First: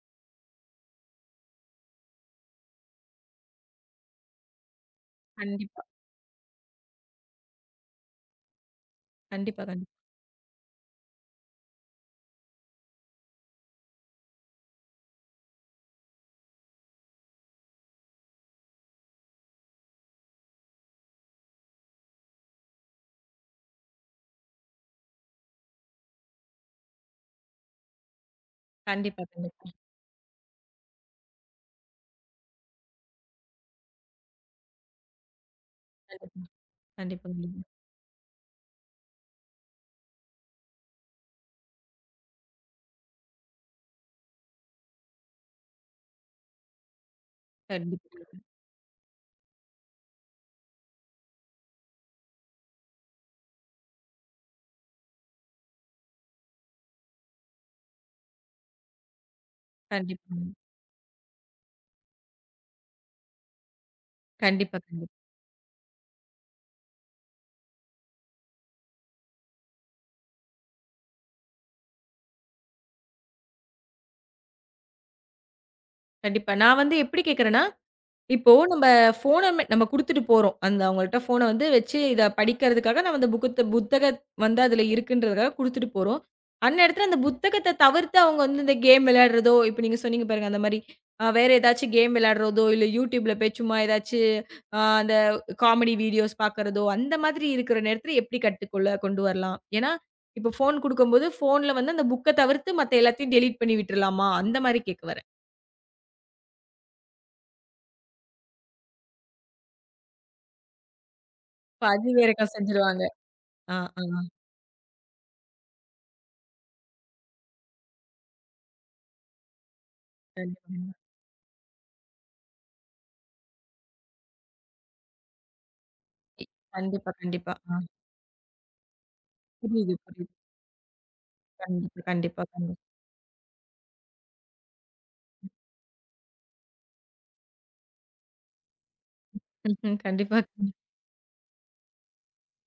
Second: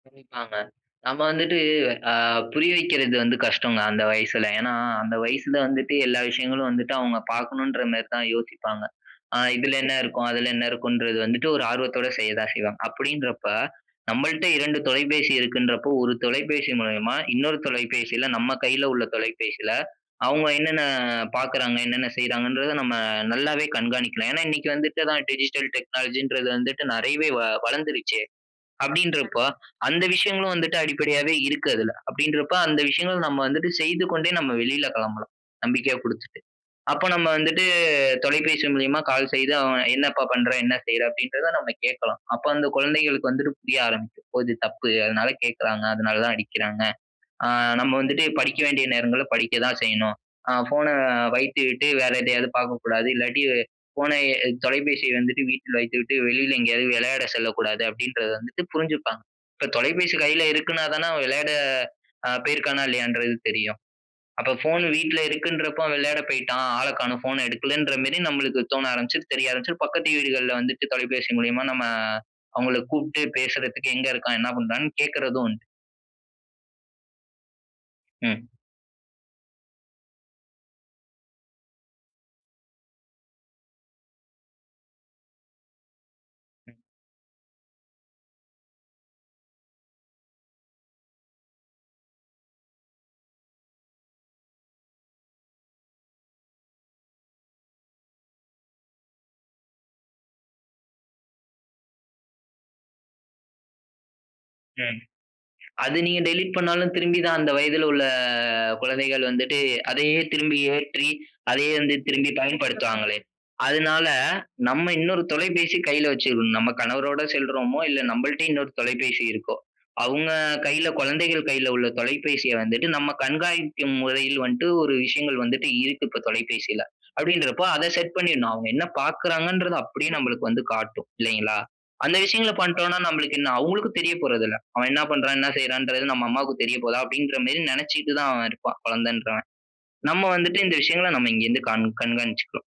கவனிப்பாங்க. நம்ம வந்துட்டு, அ புரிய வைக்கறது வந்து கஷ்டங்க, அந்த வயசுல. ஏன்னா, அந்த வயசுல கண்டிப்பா. வந்துட்டு, எல்லா விஷயங்களு வந்துட்டு, அவங்க பார்க்கணுன்ற மேரி தான் யோசிப்பாங்க. அ கண்டிப்பா, இதுல கண்டிப் என்ன இருக்கும், அதுல என்ன இருக்குன்றத வந்துட்டு, ஒரு ஆர்வத்தோட செய்ய தான் செய்வாங்க. அப்படின்றப்ப, நம்மல்ட்ட இரண்டு தொலைபேசி இருக்குன்றப்போ, ஒரு தொலைபேசி மூலியமா, இன்னொரு தொலைபேசியில, நம்ம கையில உள்ள தொலைபேசில, அவங்க என்னென்ன பாக்குறாங்க, என்னென்ன செய்றாங்கன்றத நம்ம நல்லாவே கண்காணிக்கலா. ஏன்னா, இன்னைக்கு வந்துட்டு தான் டிஜிட்டல் டெக்னாலஜி என்றது வந்துட்டு நிறையவே வ வளர்ந்துடுச்சே. கண்டிப்பா, அப்படின்றப்போ, கண்டிப்பா. அந்த விஷயங்களும் வந்துட்டு அடிப்படையாவே இருக்கு அதுல. அப்படின்றப்போ, அந்த விஷயங்கள நம்ம வந்துட்டு செய்துக்கொண்டே நாம வெளியில கெளம்பலாம். நம்பிக்கையா குடுத்துட்டு. கண்டிப்பா அப்ப நம்ம கண்டிப்பா. ம். வந்துட்டு, தொலைபேசி மூலியமா கால் செய்து அ "என்னப்பா பண்ற? என்ன செய்ற?" அப்படின்றத நாம கேக்கலாம். அப்போ வந்து குழந்தைகளுக்கு வந்துட்டு புரிய ஆரம்பிக்கும். "ஒ இது தப்பு. அதனால கேக்காறாங்க. அதனால தான், அடிக்கிறாங்க. ஆ நம்ம கண்டிப்பா. வந்துட்டு [unintelligible] படிக்க வேண்டிய நேரங்கல்ல படிக்க தான் செய்யணும். ஆ ஃபோன வைத்துவிட்டு வேற எதையாவது பாக்கக்கூடாது. இல்லாட்டி ஃபோனை எ தொலைபேசிய வந்துட்டு வீட்ல வைத்துவிட்டு வெளியில எங்கேயாவது விளையாட செல்லக்கூடாது." அப்படின்றத வந்துட்டு புரிஞ்சுப்பாங்க. இப்போ தொலைபேசி கண்டிப்பா. கையில ம். இருக்குனா தானே, அவன் விளையாட அ போயிருக்கானா, இல்லையான்றது தெரியும். அப்போ கண்டிப்பா, ஃபோன் கண்டிப் வீட்ல இருக்குன்றப்போ விளையாட போயிட்டா. ஆள கானோ. ஃபோன எடுக்கலன்ற மேரி நம்மளுக்கு தோண ஆரம்பிச்சு, தெரிய ஆரம்பிச்சு, பக்கத்து வீட்டுகள்ல வந்துட்டு தொலைபேசி மூலியமா நம்ம அவங்கள கூப்பிட்டு பேசுறதுக்கு "எங்க இருக்கா? என்ன பண்ணுறான்னு" கேட்கறது உண்டு. கண்டிப்பா. நான் வந்து எப்படி கேக்குறேன்னா? ம். இப்போ, நம்ம ஃபோன் அ நாம குடுத்துட்டு போறோம். அந்த அவங்கள்ட ஃபோன் அ வந்து வச்சு இதை படிக்கறதற்காக நாம அந்த புகுத்த புத்தகத் வந்து அதுல இருக்குன்றத குடுத்துட்டு போறோம். அந்நேரத்துல அந்த புத்தகத்த தவிர்த்து, அவங்க வந்து இந்த கேம் விளையாடுறதோ, இப்போ நீங்க சொன்னீங்க பாருங்க, அந்த மாரி வேற ஏதாச்சும் கேம் விளையாடுறதோ, இல்லை யூட்யூப் ல போய் சும்மா, ஏதாச்சு ஆ அந்த காமெடி வீடியோஸ் பார்க்குறதோ, அந்த மாதிரி இருக்கிற நேரத்தில எப்படி கட்டுக்குள்ள கொண்டு வரலாம்? ஏனா, இப்போ ஃபோன் குடுக்கும்போது போன்ல வந்து, அந்த புக்க தவிர்த்து மத்த எல்லாத்தையும் டெலிட் பண்ணி விட்றலாமா? அந்த மாதிரி ம். கேக்க வரேன். அது நீங்க டெலிட் பண்ணாலும் திரும்பி தான், அந்த வயதுல உள்ள குழந்தைகள் வந்துட்டு அதையே திரும்பி ஏற்றி, அதையே இப்போ வந்து அது திரும்பி வேறக்கா செஞ்ச்சுறுவாங்க. பயன்படுத்துவாங்களே! ஆ ஆ. அதுனால, நம்ம இன்னொரு தொலைபேசி கையில வச்சுகனும். நம்ம கணவரோடு செல்றோமோ, இல்ல நம்மள்டயே இன்னொரு தொலைபேசி இருக்கோ? அவங்க கையில [unintelligible] குழந்தைகள் கையில உள்ள தொலைபேசிய வந்துட்டு, நம்ப கண்காணிக்கும் முறையில் வந்துட்டு ஒரு விஷயங்கள் வந்துட்டு இருக்கு இப்போ இ தொலைபேசியில. கண்டிப்பா. கண்டிப்பா. அப்படின்றப்போ அ. அதை செட் பண்ணிடனும். அவங்க என்ன பாக்கறாங்கன்றத புரியுது, அப்படியே புரியுது. நம்மளுக்கு வந்து காட்டும். இல்லைங்களா? கண்டிப்பா, அந்த கண்டிப்பா விஷயங்கள [unintelligible] பண்ட்டோம் னா நம்மளுக்கு என்ன அவங்களுக்கு தெரியப்போறதில்ல. அவன் "என்ன பண்றான், என்ன செய்றான்றது", நம்ம அம்மாவுக்கு தெரியப்போகுதா? அப்படிங்குற மேரி நினைச்சுட்டு தான் அவ இருப்பான், குழந்தன்றவ. ம். நம்ம கண்டிப்பா. வந்துட்டு ம். இந்த விஷயங்கள நாம் இங்கிருந்து கண் கண்காணிச்சுக்கனும்.